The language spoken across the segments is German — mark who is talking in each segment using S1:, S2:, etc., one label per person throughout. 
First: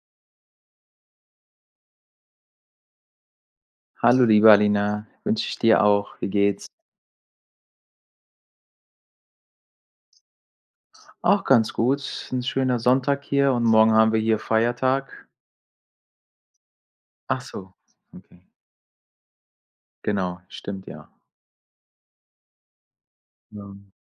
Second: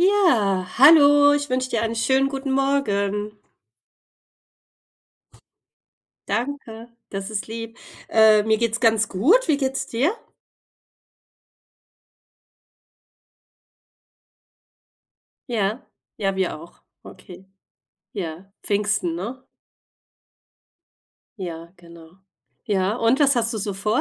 S1: Ja, hallo. Ich wünsche dir einen schönen guten Morgen.
S2: Hallo, liebe Alina, wünsche ich dir auch. Wie geht's?
S1: Danke, das ist lieb, äh, mir geht's ganz gut. Wie geht's dir?
S2: Auch ganz gut. Ist 'n schöner Sonntag hier und morgen haben wir hier Feiertag.
S1: Ja. Ja, wir auch.
S2: Ach
S1: Okay.
S2: so, okay.
S1: Ja, Pfingsten, ne?
S2: Genau, stimmt, ja.
S1: Ja, genau. Ja, und was hast du
S2: Ja.
S1: so vor?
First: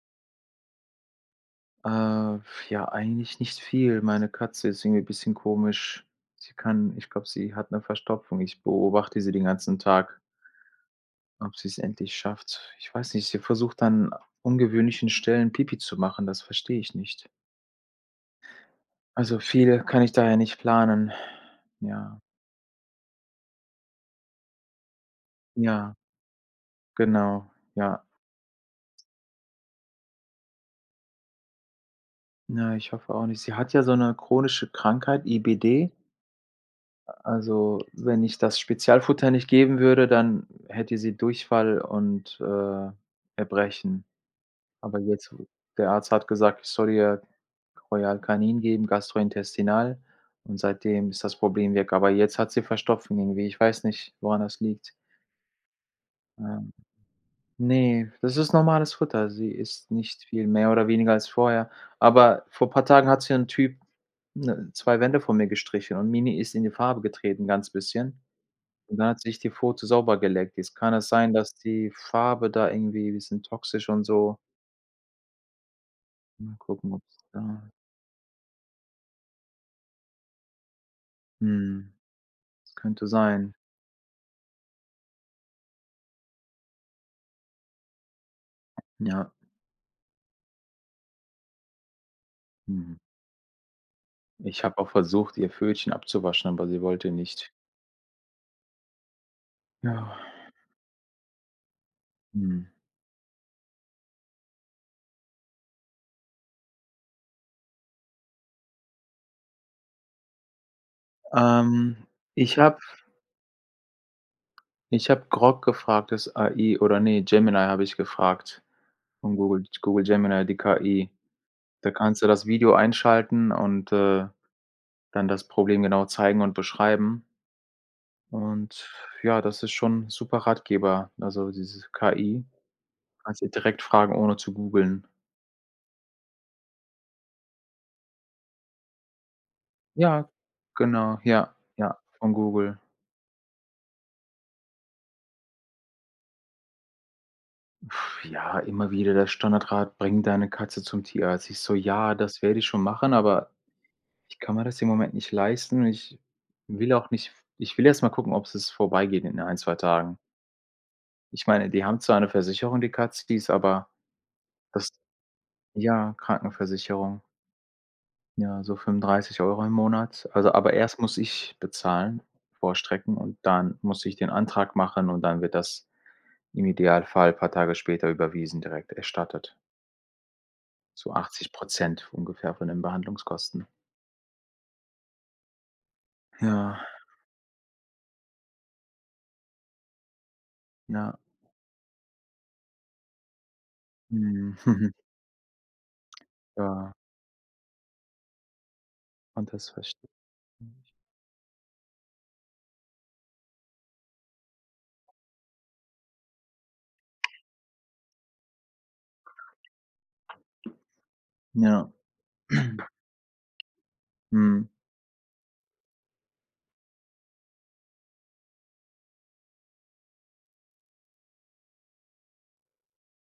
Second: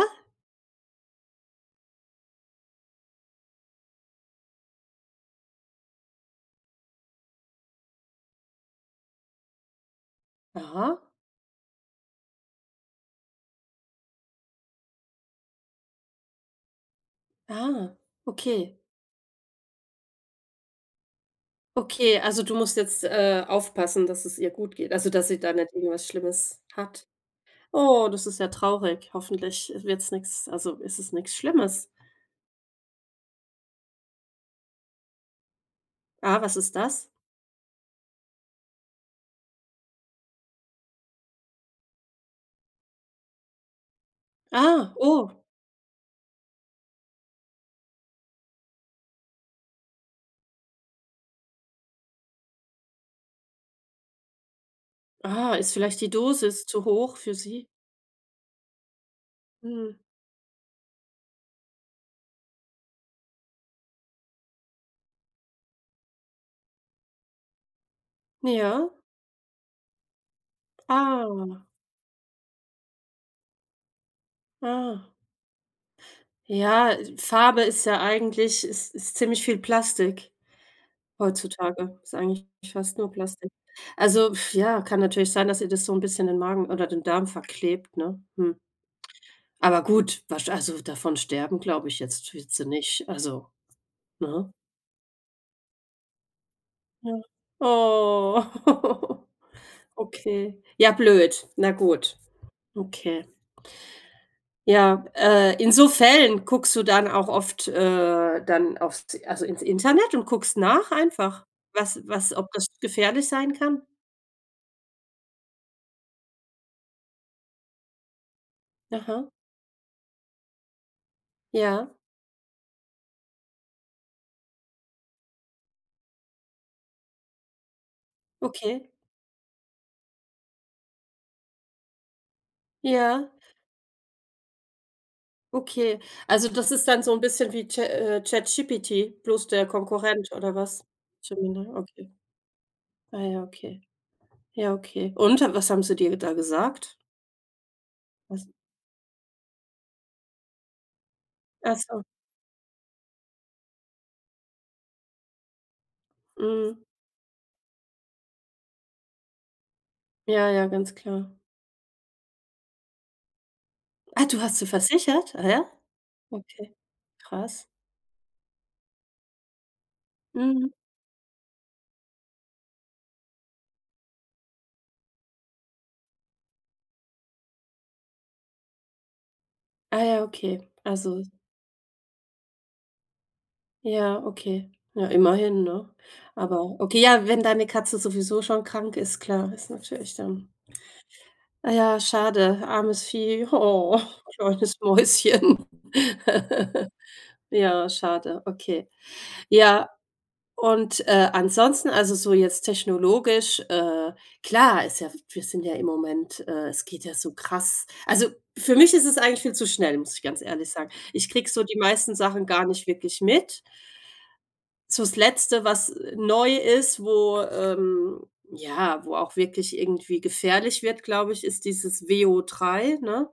S2: Äh, f ja, eigentlich nichts viel. Meine Katze ist irgendwie bisschen komisch. Sie kann ich glaube, sie hat 'ne Verstopfung. Ich beobachte sie den ganzen Tag.
S1: Aha.
S2: Ob sie's endlich schafft. Ich weiß nicht, sie versucht an ungewöhnlichen Stellen Pipi zu machen, das verstehe ich nicht.
S1: Ah, okay.
S2: Also viel kann ich da ja nicht planen. Ja.
S1: Okay, also du musst jetzt, äh, aufpassen, dass es ihr gut geht, also dass sie da nicht
S2: Ja.
S1: irgendwas Schlimmes hat.
S2: Genau, ja.
S1: Oh, das ist ja traurig, hoffentlich wird's nix also ist es nix Schlimmes.
S2: Na, ich hoffe auch nicht. Sie hat ja so 'ne chronische Krankheit, IBD.
S1: Ah, was ist das?
S2: A also, wenn ich das Spezialfutter nicht geben würde, dann hätte sie Durchfall und, äh, Erbrechen.
S1: Ah,
S2: Aber jetzt
S1: oh.
S2: der Arzt hat gesagt, ich soll ihr Royal Canin geben, gastrointestinal, und seitdem ist das Problem weg. Aber jetzt hat sie Verstopfung, irgendwie. Ich weiß nicht, woran das liegt.
S1: Ah, ist vielleicht die Dosis
S2: [unintelligible]
S1: zu hoch für sie?
S2: Ne, das ist normales Futter. Sie isst
S1: Mhm.
S2: nicht viel mehr oder weniger als vorher. Aber vor paar Tagen hat hier 'n Typ, ne, 2 Wände von mir gestrichen und Mini ist in die Farbe getreten, ganz bisschen.
S1: Ja.
S2: Und dann hat sie sich die Pfote sauber geleckt. Jetzt kann das sein, dass
S1: Ah.
S2: die Farbe da irgendwie 'n bisschen toxisch und so.
S1: Ah.
S2: Mal
S1: Ja,
S2: gucken,
S1: äh,
S2: ob‘s da
S1: Farbe ist ja eigentlich ist ist ziemlich viel Plastik,
S2: Mhm.
S1: heutzutage. Ist eigentlich fast
S2: Könnte
S1: nur Plastik.
S2: sein.
S1: Also f ja, kann natürlich sein, dass ihr das so 'n bisschen den Magen oder den Darm verklebt, ne? Hm.
S2: Ja.
S1: Aber gut, was also davon sterben, glaube ich jetzt wird sie
S2: Mhm.
S1: nicht. Also, ne?
S2: Ich habe auch versucht, ihr Pfötchen abzuwaschen, aber sie wollte
S1: Ja.
S2: nicht.
S1: Oh.
S2: Ja.
S1: Okay. Ja, blöd. Na gut.
S2: Mhm.
S1: Okay. Ja, äh, in so Fällen guckst du dann auch oft, äh, dann auf‘s also ins Internet und guckst nach einfach?
S2: Ähm,
S1: Was was ob
S2: ich
S1: das
S2: habe
S1: gefährlich sein kann?
S2: ich habe Grok gefragt, das AI oder nein, Gemini habe ich gefragt
S1: Aha.
S2: von Google Google Gemini, die KI.
S1: Ja.
S2: Da kannst du das Video einschalten und, äh, dann das Problem genau zeigen und beschreiben.
S1: Okay.
S2: Und, ja, das ist schon super Ratgeber, also dieses KI.
S1: Ja.
S2: Kannst du direkt fragen, ohne zu googeln.
S1: Okay. Also das ist dann so 'n bisschen wie Cha äh, ChatGPT, bloß der Konkurrent
S2: Ja,
S1: oder was?
S2: genau, ja,
S1: Gemini,
S2: ja,
S1: okay.
S2: von Google.
S1: Ah ja, okay. Ja, okay. Und, äh, was haben sie dir da gesagt? Was?
S2: Ja, immer wieder der Standardrat, bring deine Katze zum Tierarzt. Ich so:
S1: Ach so.
S2: „Ja, das werde ich schon machen.“ Aber ich kann mir das im Moment nicht leisten und ich
S1: Mhm.
S2: will auch nicht f ich will erst mal gucken, ob's es vorbei geht in 1, 2 Tagen.
S1: Ja, ja, ganz klar.
S2: Ich meine, die haben zwar 'ne Versicherung, die Katze, die ist, aber
S1: Ah, du hast sie
S2: das,
S1: versichert? Ah ja?
S2: ja,
S1: Okay,
S2: Krankenversicherung.
S1: krass.
S2: Ja, so 35 € im Monat. Also
S1: Mhm.
S2: aber erst muss ich bezahlen, vorstrecken und dann muss ich den Antrag machen und dann wird das im Idealfall paar Tage später überwiesen, direkt erstattet.
S1: Ah ja, okay.
S2: So
S1: Also
S2: 80 % ungefähr von den Behandlungskosten.
S1: Ja, okay. Na, immerhin, ne? Aber
S2: Ja.
S1: okay, ja, wenn deine Katze sowieso schon krank ist, klar, ist natürlich dann
S2: Ja.
S1: Ah ja, schade, armes Vieh. Oh,
S2: Mhm.
S1: kleines Mäuschen.
S2: Ja.
S1: Ja, schade. Okay.
S2: Und das.
S1: Ja.
S2: [unintelligible]
S1: Und, äh, ansonsten also so jetzt technologisch, äh klar, ist ja w wir sind ja im Moment, äh es geht ja so krass. Also, für mich ist es eigentlich viel zu schnell, muss ich ganz ehrlich sagen. Ich kriege so die
S2: Ja.
S1: meisten Sachen gar nicht wirklich mit.
S2: Mhm.
S1: So das letzte, was, äh, neu ist, wo, ähm ja, wo auch wirklich irgendwie gefährlich wird, glaube ich, ist dieses WO3, ne?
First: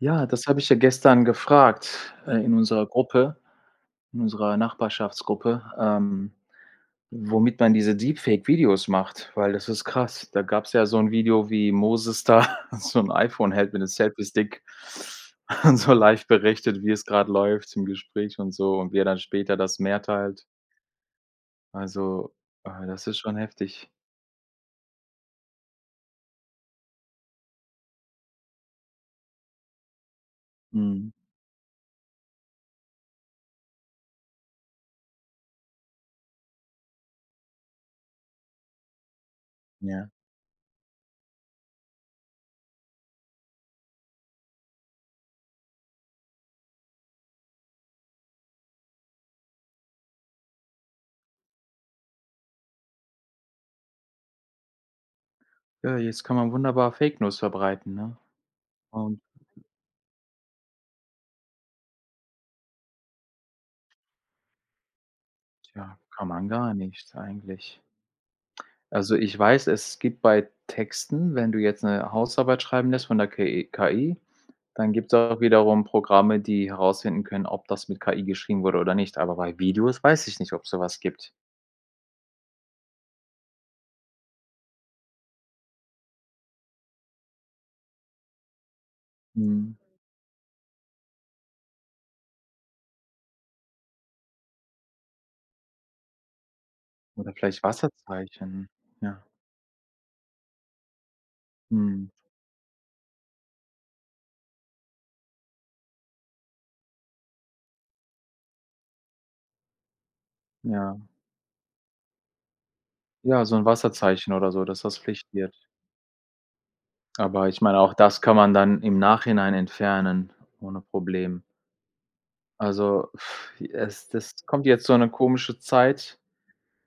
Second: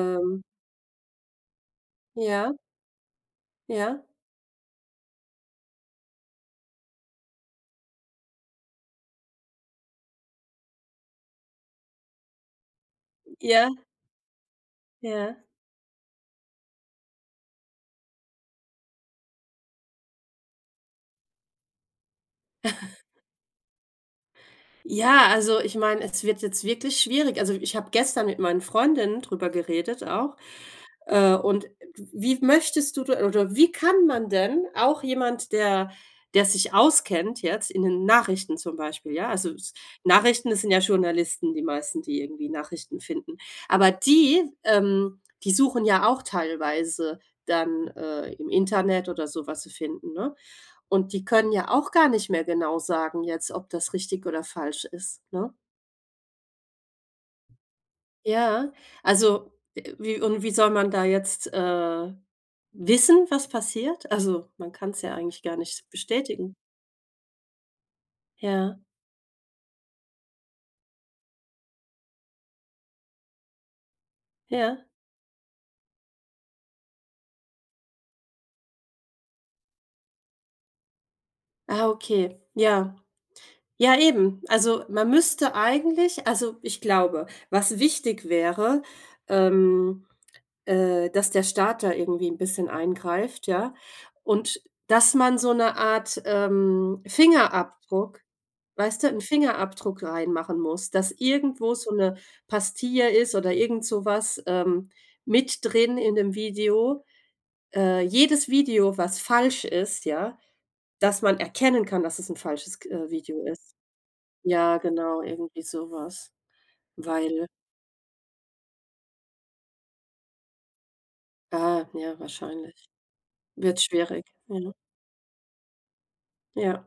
S2: Ja, das habe ich ja gestern gefragt, äh,
S1: Ja.
S2: in unserer Gruppe
S1: Ja.
S2: in unserer Nachbarschaftsgruppe, ähm, womit man diese Deep Fake Videos macht, weil das ist krass. Da gab's ja so 'n Video, wie Moses da so 'n iPhone
S1: Ja.
S2: hält mit 'nem Selfiestick.
S1: Ja.
S2: Und so live berichtet, wie es grad läuft im Gespräch und so und wie er dann später das Meer teilt. Also, äh, das ist schon heftig.
S1: Ja, also ich meine, es wird jetzt wirklich schwierig. Also ich habe gestern mit meinen Freundinnen drüber geredet auch.
S2: Mhm.
S1: Äh, und w wie möchtest du da oder wie kann man denn auch jemand, der der sich auskennt jetzt in den Nachrichten zum Beispiel, ja, also s
S2: Ja.
S1: Nachrichten, das sind ja Journalisten die meisten, die irgendwie Nachrichten finden. Aber die ähm, die suchen ja auch teilweise dann, äh, im Internet oder so was sie finden, ne? Und die können ja auch gar nicht mehr genau sagen jetzt, ob das richtig oder falsch ist, ne?
S2: Ja, jetzt kann man wunderbar Fake-News verbreiten, ne?
S1: Ja,
S2: Und
S1: also, äh, wie und wie soll man da jetzt, äh, wissen, was passiert? Also, man kann's ja eigentlich gar nicht
S2: Tja, kann man
S1: bestätigen.
S2: gar nichts eigentlich.
S1: Ja.
S2: Also ich weiß, es gibt bei Texten, wenn du jetzt 'ne Hausarbeit schreiben lässt von der KE KI,
S1: Ja.
S2: dann gibt's auch wiederum Programme, die herausfinden können, ob das mit KI geschrieben wurde oder nicht. Aber bei Videos weiß ich nicht, ob's sowas gibt.
S1: Ah okay. Ja. Ja, eben. Also man müsste eigentlich also, ich glaube, was wichtig wäre,
S2: Mhm.
S1: ähm, äh, dass der Staat da irgendwie 'n bisschen eingreift, ja? Und, dass man so 'ne Art, ähm,
S2: Oder vielleicht
S1: Fingerabdruck,
S2: Wasserzeichen,
S1: weißt du 'n
S2: ja.
S1: Fingerabdruck reinmachen muss, dass irgendwo so
S2: Mhm.
S1: 'ne Pastilla ist oder irgend sowas, ähm, mit drin in 'nem Video. Äh, jedes Video, was falsch ist, ja
S2: Ja.
S1: dass man erkennen kann, dass es 'n falsches k äh, Video
S2: Ja, so 'n
S1: ist.
S2: Wasserzeichen oder so,
S1: Ja,
S2: dass das
S1: genau,
S2: Pflicht wird.
S1: irgendwie sowas. Weil
S2: Aber ich meine, auch das kann man dann im Nachhinein entfernen, ohne Problem.
S1: Ah, ja, wahrscheinlich.
S2: Also,
S1: Wird
S2: es
S1: schwierig,
S2: das kommt
S1: ja.
S2: jetzt so 'ne komische Zeit
S1: Ja.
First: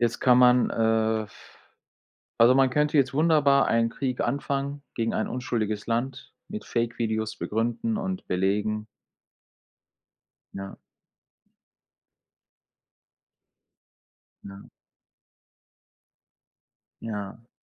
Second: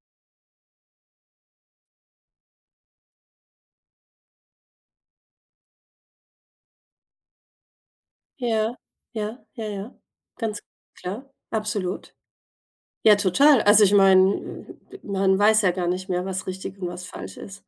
S2: Jetzt kann man, äh also man könnte jetzt wunderbar einen Krieg anfangen, gegen ein unschuldiges Land mit Fake-Videos begründen und
S1: Ja,
S2: belegen.
S1: ja, ja, ja. Ganz
S2: Ja.
S1: klar. Absolut. Ja, total. Also, ich meine,
S2: Ja.
S1: m man weiß ja gar nicht mehr, was richtig und was
S2: Ja.
S1: falsch ist.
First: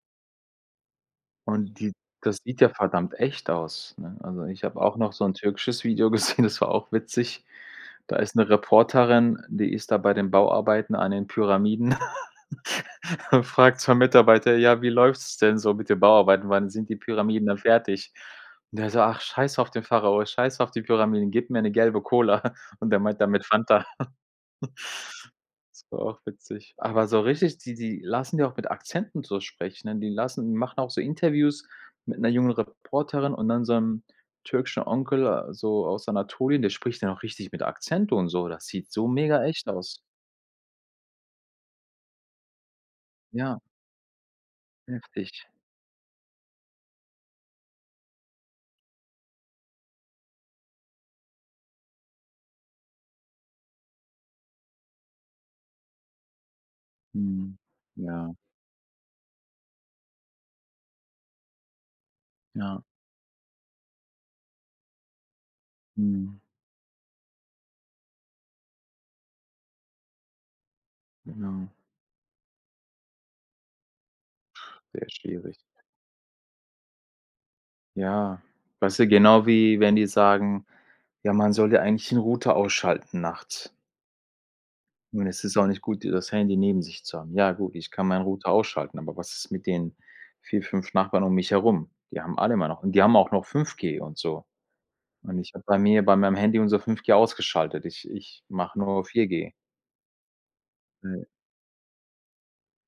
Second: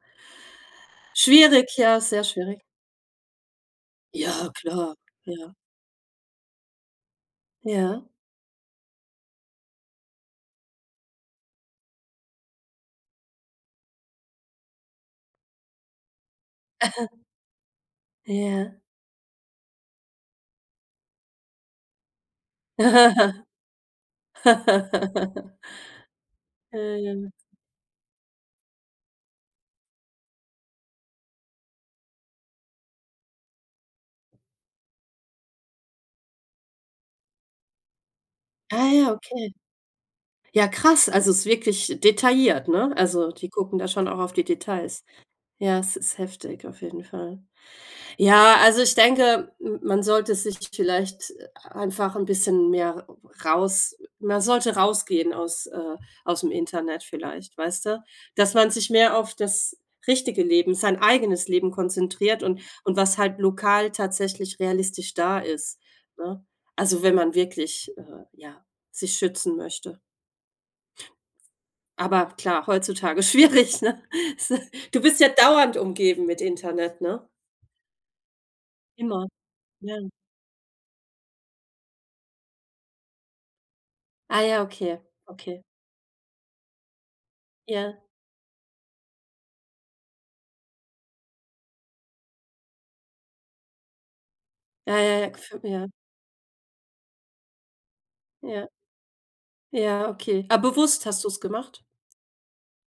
S1: Schwierig,
S2: Und die
S1: ja, sehr
S2: das
S1: schwierig.
S2: sieht ja verdammt echt aus, ne? Also
S1: Ja,
S2: ich habe
S1: klar.
S2: auch noch so 'n
S1: Ja.
S2: türkisches Video gesehen, das war auch witzig.
S1: Ja.
S2: Da ist 'ne Reporterin, die ist da bei den Bauarbeiten an den Pyramiden und fragt 2 Mitarbeiter: „Ja, wie läuft's denn so mit den Bauarbeiten? Wann sind die Pyramiden dann fertig?"
S1: Ja.
S2: Und der so: „Ach scheiß auf den Pharao, scheiß auf die Pyramiden, gib mir 'ne gelbe Cola." Und der meint damit Fanta. Das war auch witzig.
S1: Ja,
S2: Aber so
S1: ja.
S2: richtig die die lassen ja auch mit Akzenten so sprechen, die lassen die machen auch so Interviews mit 'ner jungen Reporterin und dann so 'nem türkischen Onkel so aus Anatolien, der spricht dann auch richtig mit Akzent und so, das sieht
S1: Ah
S2: so
S1: ja,
S2: mega
S1: okay.
S2: echt aus.
S1: Ja, krass, also ist wirklich detailliert, ne? Also die
S2: Ja.
S1: gucken da schon auch auf die Details.
S2: Heftig.
S1: Ja, es ist heftig, auf jeden Fall. Ja, also ich denke, m man sollte sich vielleicht einfach 'n bisschen mehr raus man sollte rausgehen aus, äh ausm Internet vielleicht,
S2: Mhm.
S1: weißt du,
S2: Ja.
S1: dass man sich mehr auf das richtige Leben, sein eigenes Leben konzentriert und
S2: Ja.
S1: und was halt lokal tatsächlich realistisch da ist,
S2: Mhm.
S1: ne? Also wenn man wirklich, äh, ja, sich schützen möchte.
S2: Genau.
S1: Aber klar, heutzutage schwierig, ne, so Du
S2: Sehr
S1: bist ja
S2: schwierig.
S1: dauernd umgeben mit Internet, ne?
S2: Ja, weißt du
S1: Immer,
S2: genau wie, wenn
S1: ja.
S2: die sagen: „Ja, man soll ja eigentlich 'n Router ausschalten nachts.“
S1: Ah ja, okay,
S2: Und es ist
S1: okay.
S2: auch nicht gut, hier das Handy neben sich zu haben. Ja, gut, ich
S1: Ja.
S2: kann meinen Router ausschalten, aber was ist mit den 4, 5 Nachbarn um mich herum? Die haben alle immer noch und die haben auch noch 5G und so.
S1: Ja, ja, ja,
S2: Und
S1: gef
S2: ich habe bei
S1: ja.
S2: mir bei meinem Handy unser 5G ausgeschaltet. Ich ich
S1: Ja.
S2: mache nur noch 4G.
S1: Ja, okay, ah, bewusst hast
S2: Ne.
S1: du es gemacht?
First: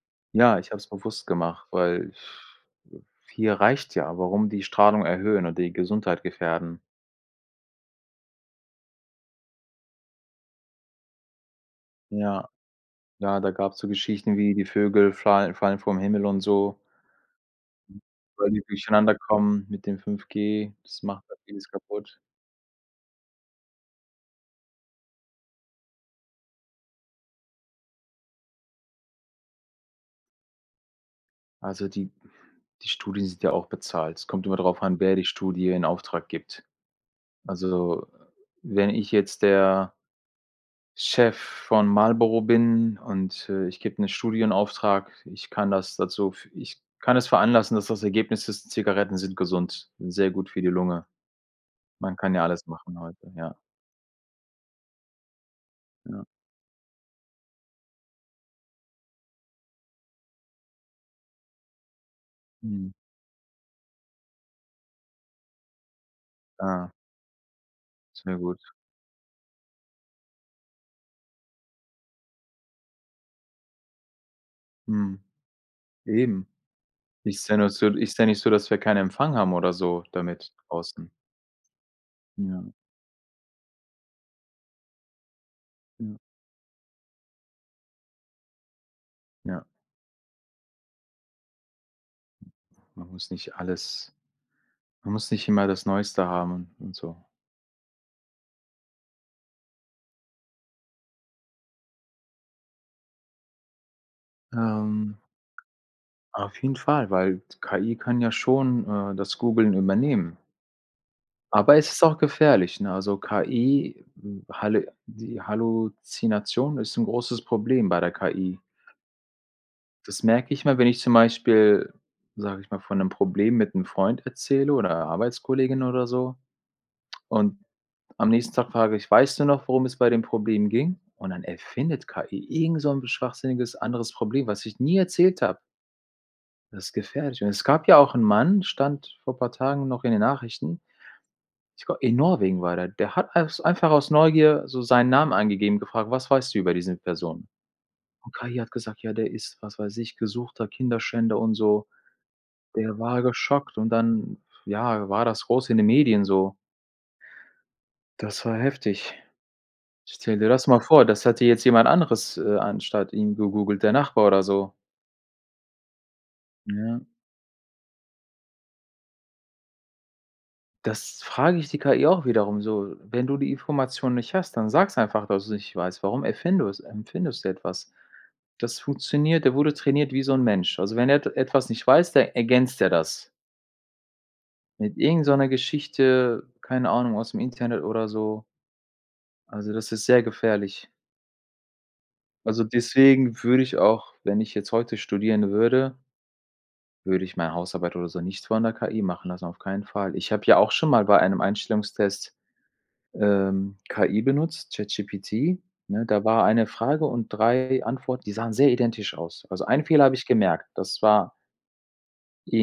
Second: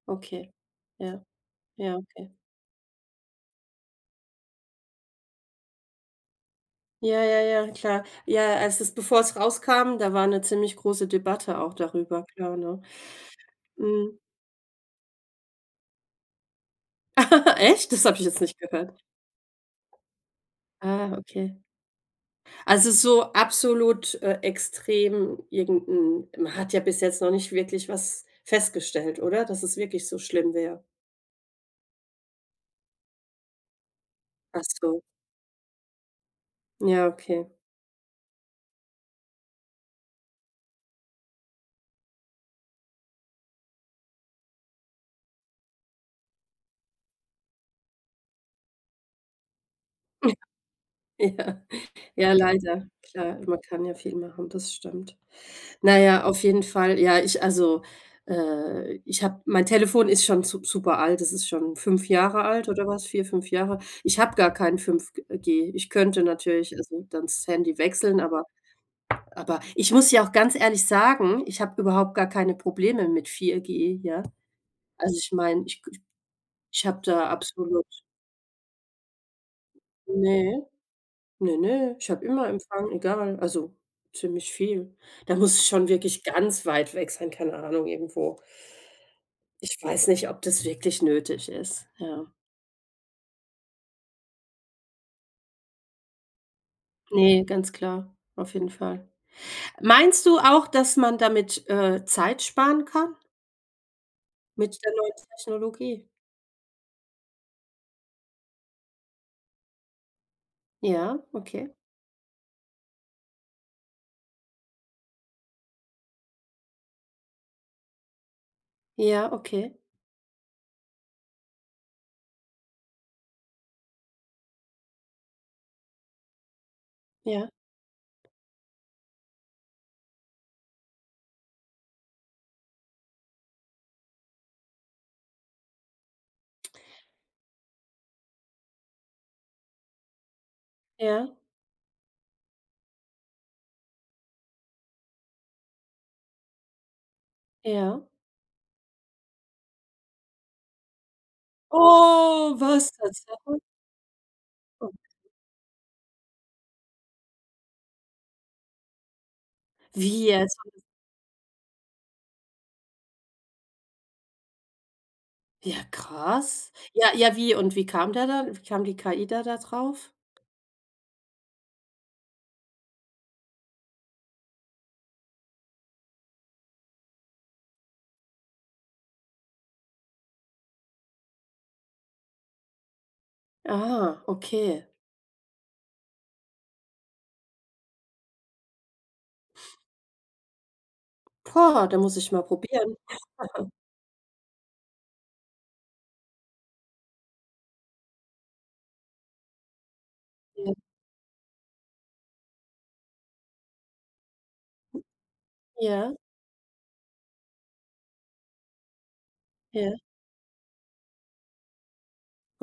S1: Okay.
S2: Ja, ich habe es
S1: Ja.
S2: bewusst gemacht
S1: Ja,
S2: weil
S1: okay.
S2: f äh, 4 reicht ja. Warum die Strahlung erhöhen und die Gesundheit gefährden?
S1: Ja, ja, ja, klar. Ja, als es bevor es rauskam, da war 'ne ziemlich große Debatte auch darüber
S2: Ja.
S1: klar, ne?
S2: Ja, da gab's so
S1: Mhm.
S2: Geschichten wie die Vögel flal fallen vom Himmel und so
S1: Echt?
S2: [unintelligible]
S1: Das habe ich jetzt
S2: weil
S1: nicht
S2: die
S1: gehört.
S2: durcheinander kommen mit dem 5G, das
S1: Ah,
S2: macht auch
S1: okay.
S2: vieles kaputt.
S1: Also, so absolut, äh, extrem irgend 'n man hat ja bis jetzt noch nicht wirklich was festgestellt, oder? Dass es wirklich so schlimm wäre?
S2: Also, die die Studien sind ja auch bezahlt. Es kommt immer darauf an,
S1: Achso.
S2: wer die Studie in Auftrag gibt.
S1: Ja, okay.
S2: Also, wenn ich jetzt der Chef von Marlboro bin und, äh, ich gebe 'ne Studienauftrag. Ich kann das dazu f ich kann das veranlassen, dass das Ergebnis ist: Zigaretten sind gesund n sehr gut für die Lunge.
S1: Ja.
S2: Man kann
S1: Ja,
S2: ja alles
S1: leider,
S2: machen heute,
S1: klar,
S2: ja.
S1: man kann ja viel machen, das stimmt. Na ja,
S2: Ja.
S1: auf jeden Fall, ja, ich also, äh ich habe mein Telefon ist schon sup super alt, das ist schon 5 Jahre alt oder
S2: Mhm.
S1: was? 4, 5 Jahre. Ich habe gar kein 5G G. Ich könnte natürlich,
S2: Ja.
S1: also, dann das Handy wechseln,
S2: Sehr
S1: aber
S2: gut.
S1: aber ich muss ja auch ganz ehrlich sagen, ich habe überhaupt gar keine Probleme mit 4G, ja? Also
S2: Mhm.
S1: ich meine, ich k ich
S2: Eben.
S1: ich habe da
S2: Ist ja nur
S1: absolut
S2: so ist ja nicht so, dass wir keinen Empfang haben oder so damit
S1: Ne,
S2: draußen?
S1: ne, ne, ich habe immer
S2: Ja.
S1: Empfang, egal also, ziemlich viel. Da muss ich schon
S2: Ja.
S1: wirklich ganz weit weg sein, keine Ahnung, irgendwo
S2: Ja.
S1: Ich weiß nicht, ob das wirklich nötig ist, ja?
S2: Man muss nicht alles man muss nicht immer das Neueste haben und so.
S1: Ne, ganz klar. Auf jeden Fall. Meinst du auch, dass man damit, äh, Zeit sparen kann? Mit der neuen
S2: Ähm
S1: Technologie.
S2: auf jeden Fall, weil KI kann ja schon, äh, das Googeln übernehmen.
S1: Ja, okay.
S2: Aber, es ist auch gefährlich, ne, also KI, hm, Halle die Halluzination ist 'n großes Problem bei der KI.
S1: Ja, okay.
S2: Das merke ich immer, wenn ich zum Beispiel, sage ich mal, von 'nem Problem mit 'm Freund erzähle oder Arbeitskollegin oder so
S1: Ja.
S2: und am nächsten Tag frage ich: „Weißt du noch, worum es bei dem Problem ging?“ Und, dann erfindet KI irgend so ‘n schwachsinniges anderes Problem, was ich nie erzählt habe. Das ist gefährlich und es gab ja auch 'n Mann, stand vor paar Tagen noch in den Nachrichten,
S1: Ja.
S2: ich g in Norwegen war der, der hat als einfach aus Neugier so seinen Namen angegeben und gefragt: „Was weißt du über diese Person?“
S1: Ja.
S2: Und, KI hat gesagt: „Ja, der ist“ was weiß ich, gesuchter Kinderschänder und so.“
S1: Oh, was
S2: Der war
S1: [unintelligible]
S2: geschockt und dann
S1: Punkt.
S2: ja, war das groß in den Medien so. Das war heftig.
S1: Wie
S2: Stelle dir
S1: jetzt?
S2: das mal
S1: [unintelligible]
S2: vor, das hätte jetzt jemand anderes, äh, anstatt ihm gegoogelt, der Nachbar oder so?
S1: Ja, krass.
S2: Ja.
S1: Ja, ja, wie und wie kam der dann wie kam die KI da da drauf?
S2: Das frage ich die KI auch wiederum so, wenn du die Information nicht hast, dann sag's einfach, dass du's nicht weißt. Warum erfindus erfindest du etwas? Das funktioniert, der wurde trainiert wie so 'n Mensch. Also, wenn er et etwas nicht weiß, de ergänzt der das.
S1: Ah, okay.
S2: Mit irgend so 'ner Geschichte keine Ahnung, aus'm Internet oder so. Also das ist sehr gefährlich.
S1: Poah, da muss ich mal
S2: Also
S1: probieren.
S2: deswegen würde ich auch wenn ich jetzt heute studieren würde würde ich meine Hausarbeit oder so nicht von der KI machen lassen, auf keinen Fall. Ich habe ja auch
S1: Ja.
S2: schon mal bei einem Einstellungstest, ähm, KI benutzt,
S1: [unintelligible]
S2: ChatGPT, ne,
S1: Ja.
S2: da war eine Frage und 3 Antworten, die sahen sehr identisch aus. Also, einen
S1: Ja.
S2: Fehler habe ich gemerkt. Das war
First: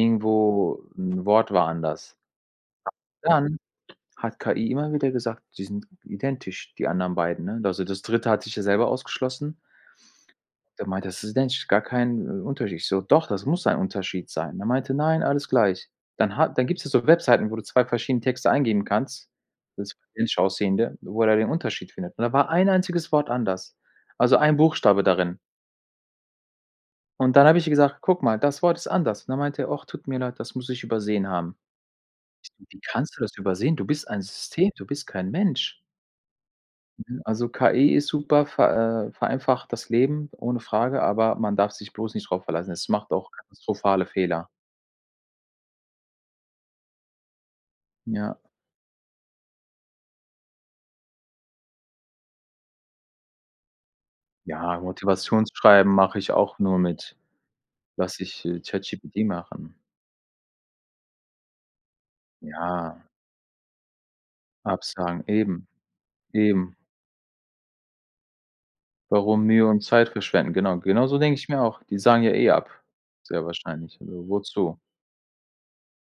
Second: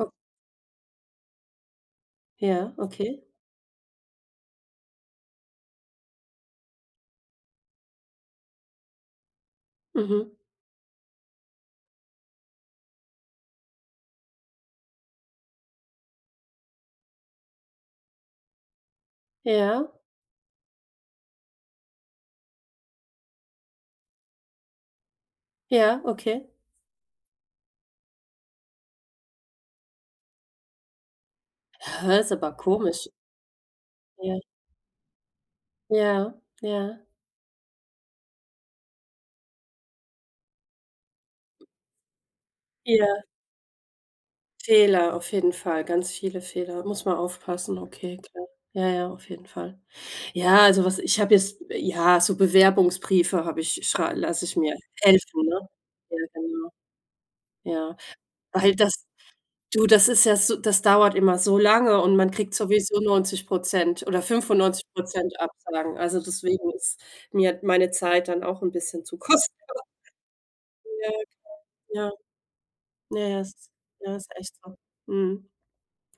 S1: Oh.
S2: 'n Wort war anders.
S1: Ja, okay.
S2: A dann hat KI immer wieder gesagt, die sind identisch, die anderen beiden, ne? Also, das Dritte hat sich ja selber ausgeschlossen.
S1: Mhm
S2: Da meinte er: „Das ist identisch, gar kein, äh, Unterschied.“ Ich so: „Doch, das muss ein Unterschied sein“. Der meinte: „Nein, alles gleich.“ Dann hat dann gibt's ja so Webseiten, wo du 2 verschiedene Texte eingeben kannst, das
S1: Ja.
S2: so [unintelligible] aussehende wo er da den Unterschied findet. Und da war ein einziges Wort anders. Also ein Buchstabe darin.
S1: Ja, okay.
S2: Und dann habe ich ihr gesagt: „Guck mal, das Wort ist anders.” Und dann meinte er: „Ach, tut mir leid, das muss ich übersehen haben.“
S1: Hä, ist aber
S2: Wie
S1: komisch.
S2: kannst du das übersehen? Du bist ein
S1: Ja.
S2: System, du bist kein Mensch.
S1: Ja, ja.
S2: Mhm. Also KI ist super ver äh, vereinfacht das Leben ohne Frage, aber man darf sich bloß nicht drauf verlassen. Es macht
S1: Ja.
S2: auch katastrophale Fehler.
S1: Fehler, auf jeden Fall, ganz viele Fehler. Muss man aufpassen. Okay,
S2: Ja.
S1: klar. Ja, ja, auf jeden Fall. Ja, also was ich habe jetzt ja, so Bewerbungsbriefe habe ich schrei lasse ich mir
S2: Ja,
S1: helfen, ne?
S2: Motivationsschreiben mache
S1: Ja,
S2: ich auch
S1: genau.
S2: nur mit
S1: Ja.
S2: lasse ich, äh,
S1: Weil das
S2: ChatGPT machen.
S1: du, das ist ja so das dauert immer so lange und man kriegt
S2: Ja.
S1: sowieso 90 % oder fünfundneunzig
S2: Absagen,
S1: Prozent
S2: eben.
S1: Absagen. Also, deswegen
S2: Eben.
S1: ist mir meine Zeit dann auch 'n bisschen zu
S2: Warum Mühe und
S1: kostbar.
S2: Zeit verschwenden? Genau, genau
S1: Ja,
S2: so denke ich mir auch. Die
S1: klar.
S2: sagen ja eh ab,
S1: Ja. Ja, ja,
S2: sehr
S1: es
S2: wahrscheinlich,
S1: i ja,
S2: also
S1: ist echt so.
S2: wozu?
S1: Mhm.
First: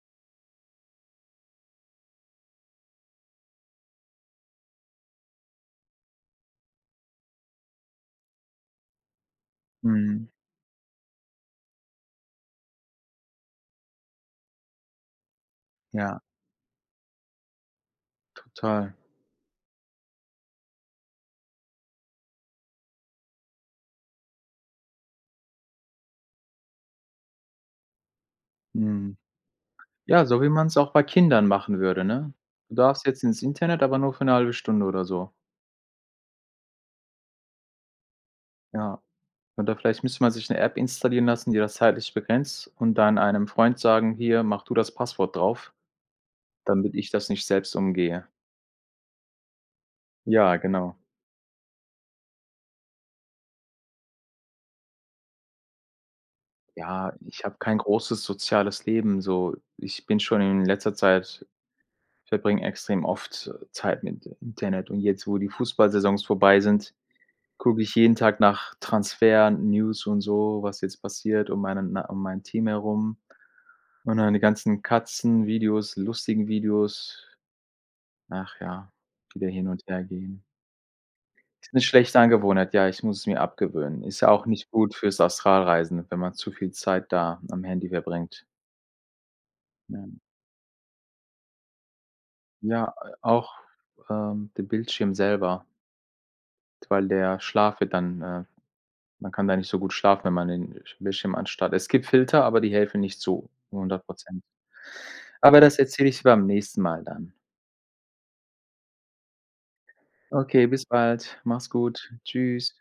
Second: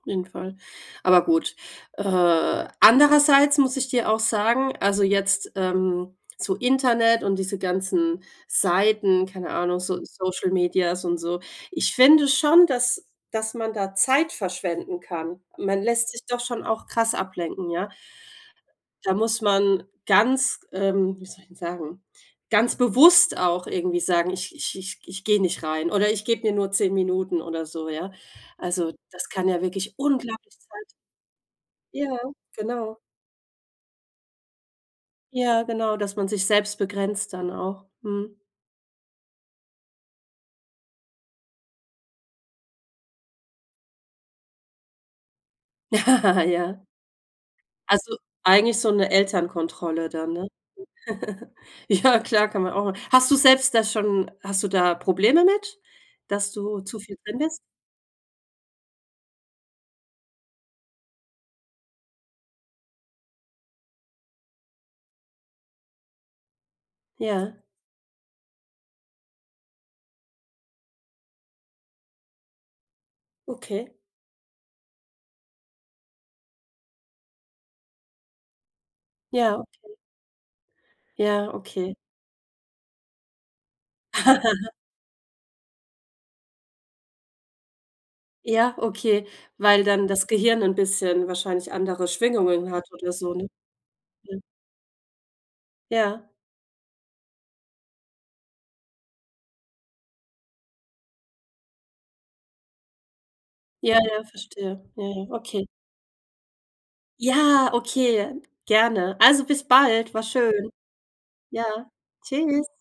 S1: Auf jeden Fall. Aber gut, äh, andererseits muss ich dir auch sagen, also jetzt, ähm, so Internet und diese ganzen Seiten, keine Ahnung, so
S2: Mhm.
S1: Social Media und so. Ich finde schon, dass dass man da Zeit verschwenden kann. Man lässt
S2: Ja.
S1: sich doch schon auch krass ablenken, ja.
S2: Total.
S1: Da muss man ganz, ähm, wie soll ich denn sagen, ganz bewusst auch irgendwie sagen: „Ich ich ich ich gehe nicht rein, oder ich gebe mir nur 10 Minuten oder so.”, ja. Also,
S2: Mhm.
S1: das kann ja wirklich
S2: Ja, so wie
S1: unglaublich
S2: man's auch
S1: Zeit
S2: bei Kindern machen würde,
S1: Ja,
S2: ne? „Du
S1: genau.
S2: darfst jetzt ins Internet, aber nur für 'ne halbe Stunde oder so.”
S1: Ja, genau, dass man sich selbst begrenzt dann auch, mhm.
S2: Ja. Oder vielleicht müsste man sich 'ne App installieren lassen, die das zeitlich begrenzt und dann einem Freund sagen: „Hier, mach du das Passwort drauf,
S1: Ja.
S2: damit ich das nicht selbst
S1: Also
S2: umgehe.“
S1: eigentlich so 'ne Elternkontrolle dann, ne?
S2: Ja, genau.
S1: Ja, klar, kann man auch machen. Hast du selbst da schon hast du da Probleme mit, dass du zu
S2: Ja,
S1: viel drin
S2: ich habe
S1: bist?
S2: kein großes soziales Leben, so. Ich bin schon in letzter Zeit verbringe extrem oft Zeit mit Internet und jetzt, wo die Fußballsaisons vorbei sind,
S1: Ja.
S2: gucke ich jeden Tag nach Transfer, News und so, was jetzt passiert, um meinen äh, um mein Team herum
S1: Okay.
S2: und dann die ganzen Katzenvideos, lustigen Videos. Ach ja, wieder
S1: Ja,
S2: hin und
S1: okay.
S2: her gehen.
S1: Ja,
S2: Ist 'ne
S1: okay.
S2: schlechte Angewohnheit, ja, ich muss es mir abgewöhnen. Ist ja auch nicht gut fürs Astralreisen, wenn man zu viel Zeit da am Handy verbringt.
S1: Ja, okay. Weil
S2: Ja.
S1: dann das Gehirn 'n bisschen wahrscheinlich andere Schwingungen hat
S2: Ja, äh,
S1: oder so, ne?
S2: auch,
S1: Ja.
S2: ähm, den Bildschirm selber.
S1: Ja.
S2: Weil der Schlaf wird dann, äh man kann da nicht so gut schlafen, wenn man den, äh, Bildschirm anstarrt. Es gibt Filter, aber die helfen nicht zu
S1: Ja,
S2: hundert
S1: ja,
S2: Prozent.
S1: verstehe. Ja, ja,
S2: Aber
S1: okay.
S2: das erzähle ich dir beim nächsten Mal dann.
S1: Ja, okay. Gerne. Also bis bald, war
S2: Okay,
S1: schön.
S2: bis bald. Mach's
S1: Ja.
S2: gut.
S1: Tschüss.
S2: Tschüss.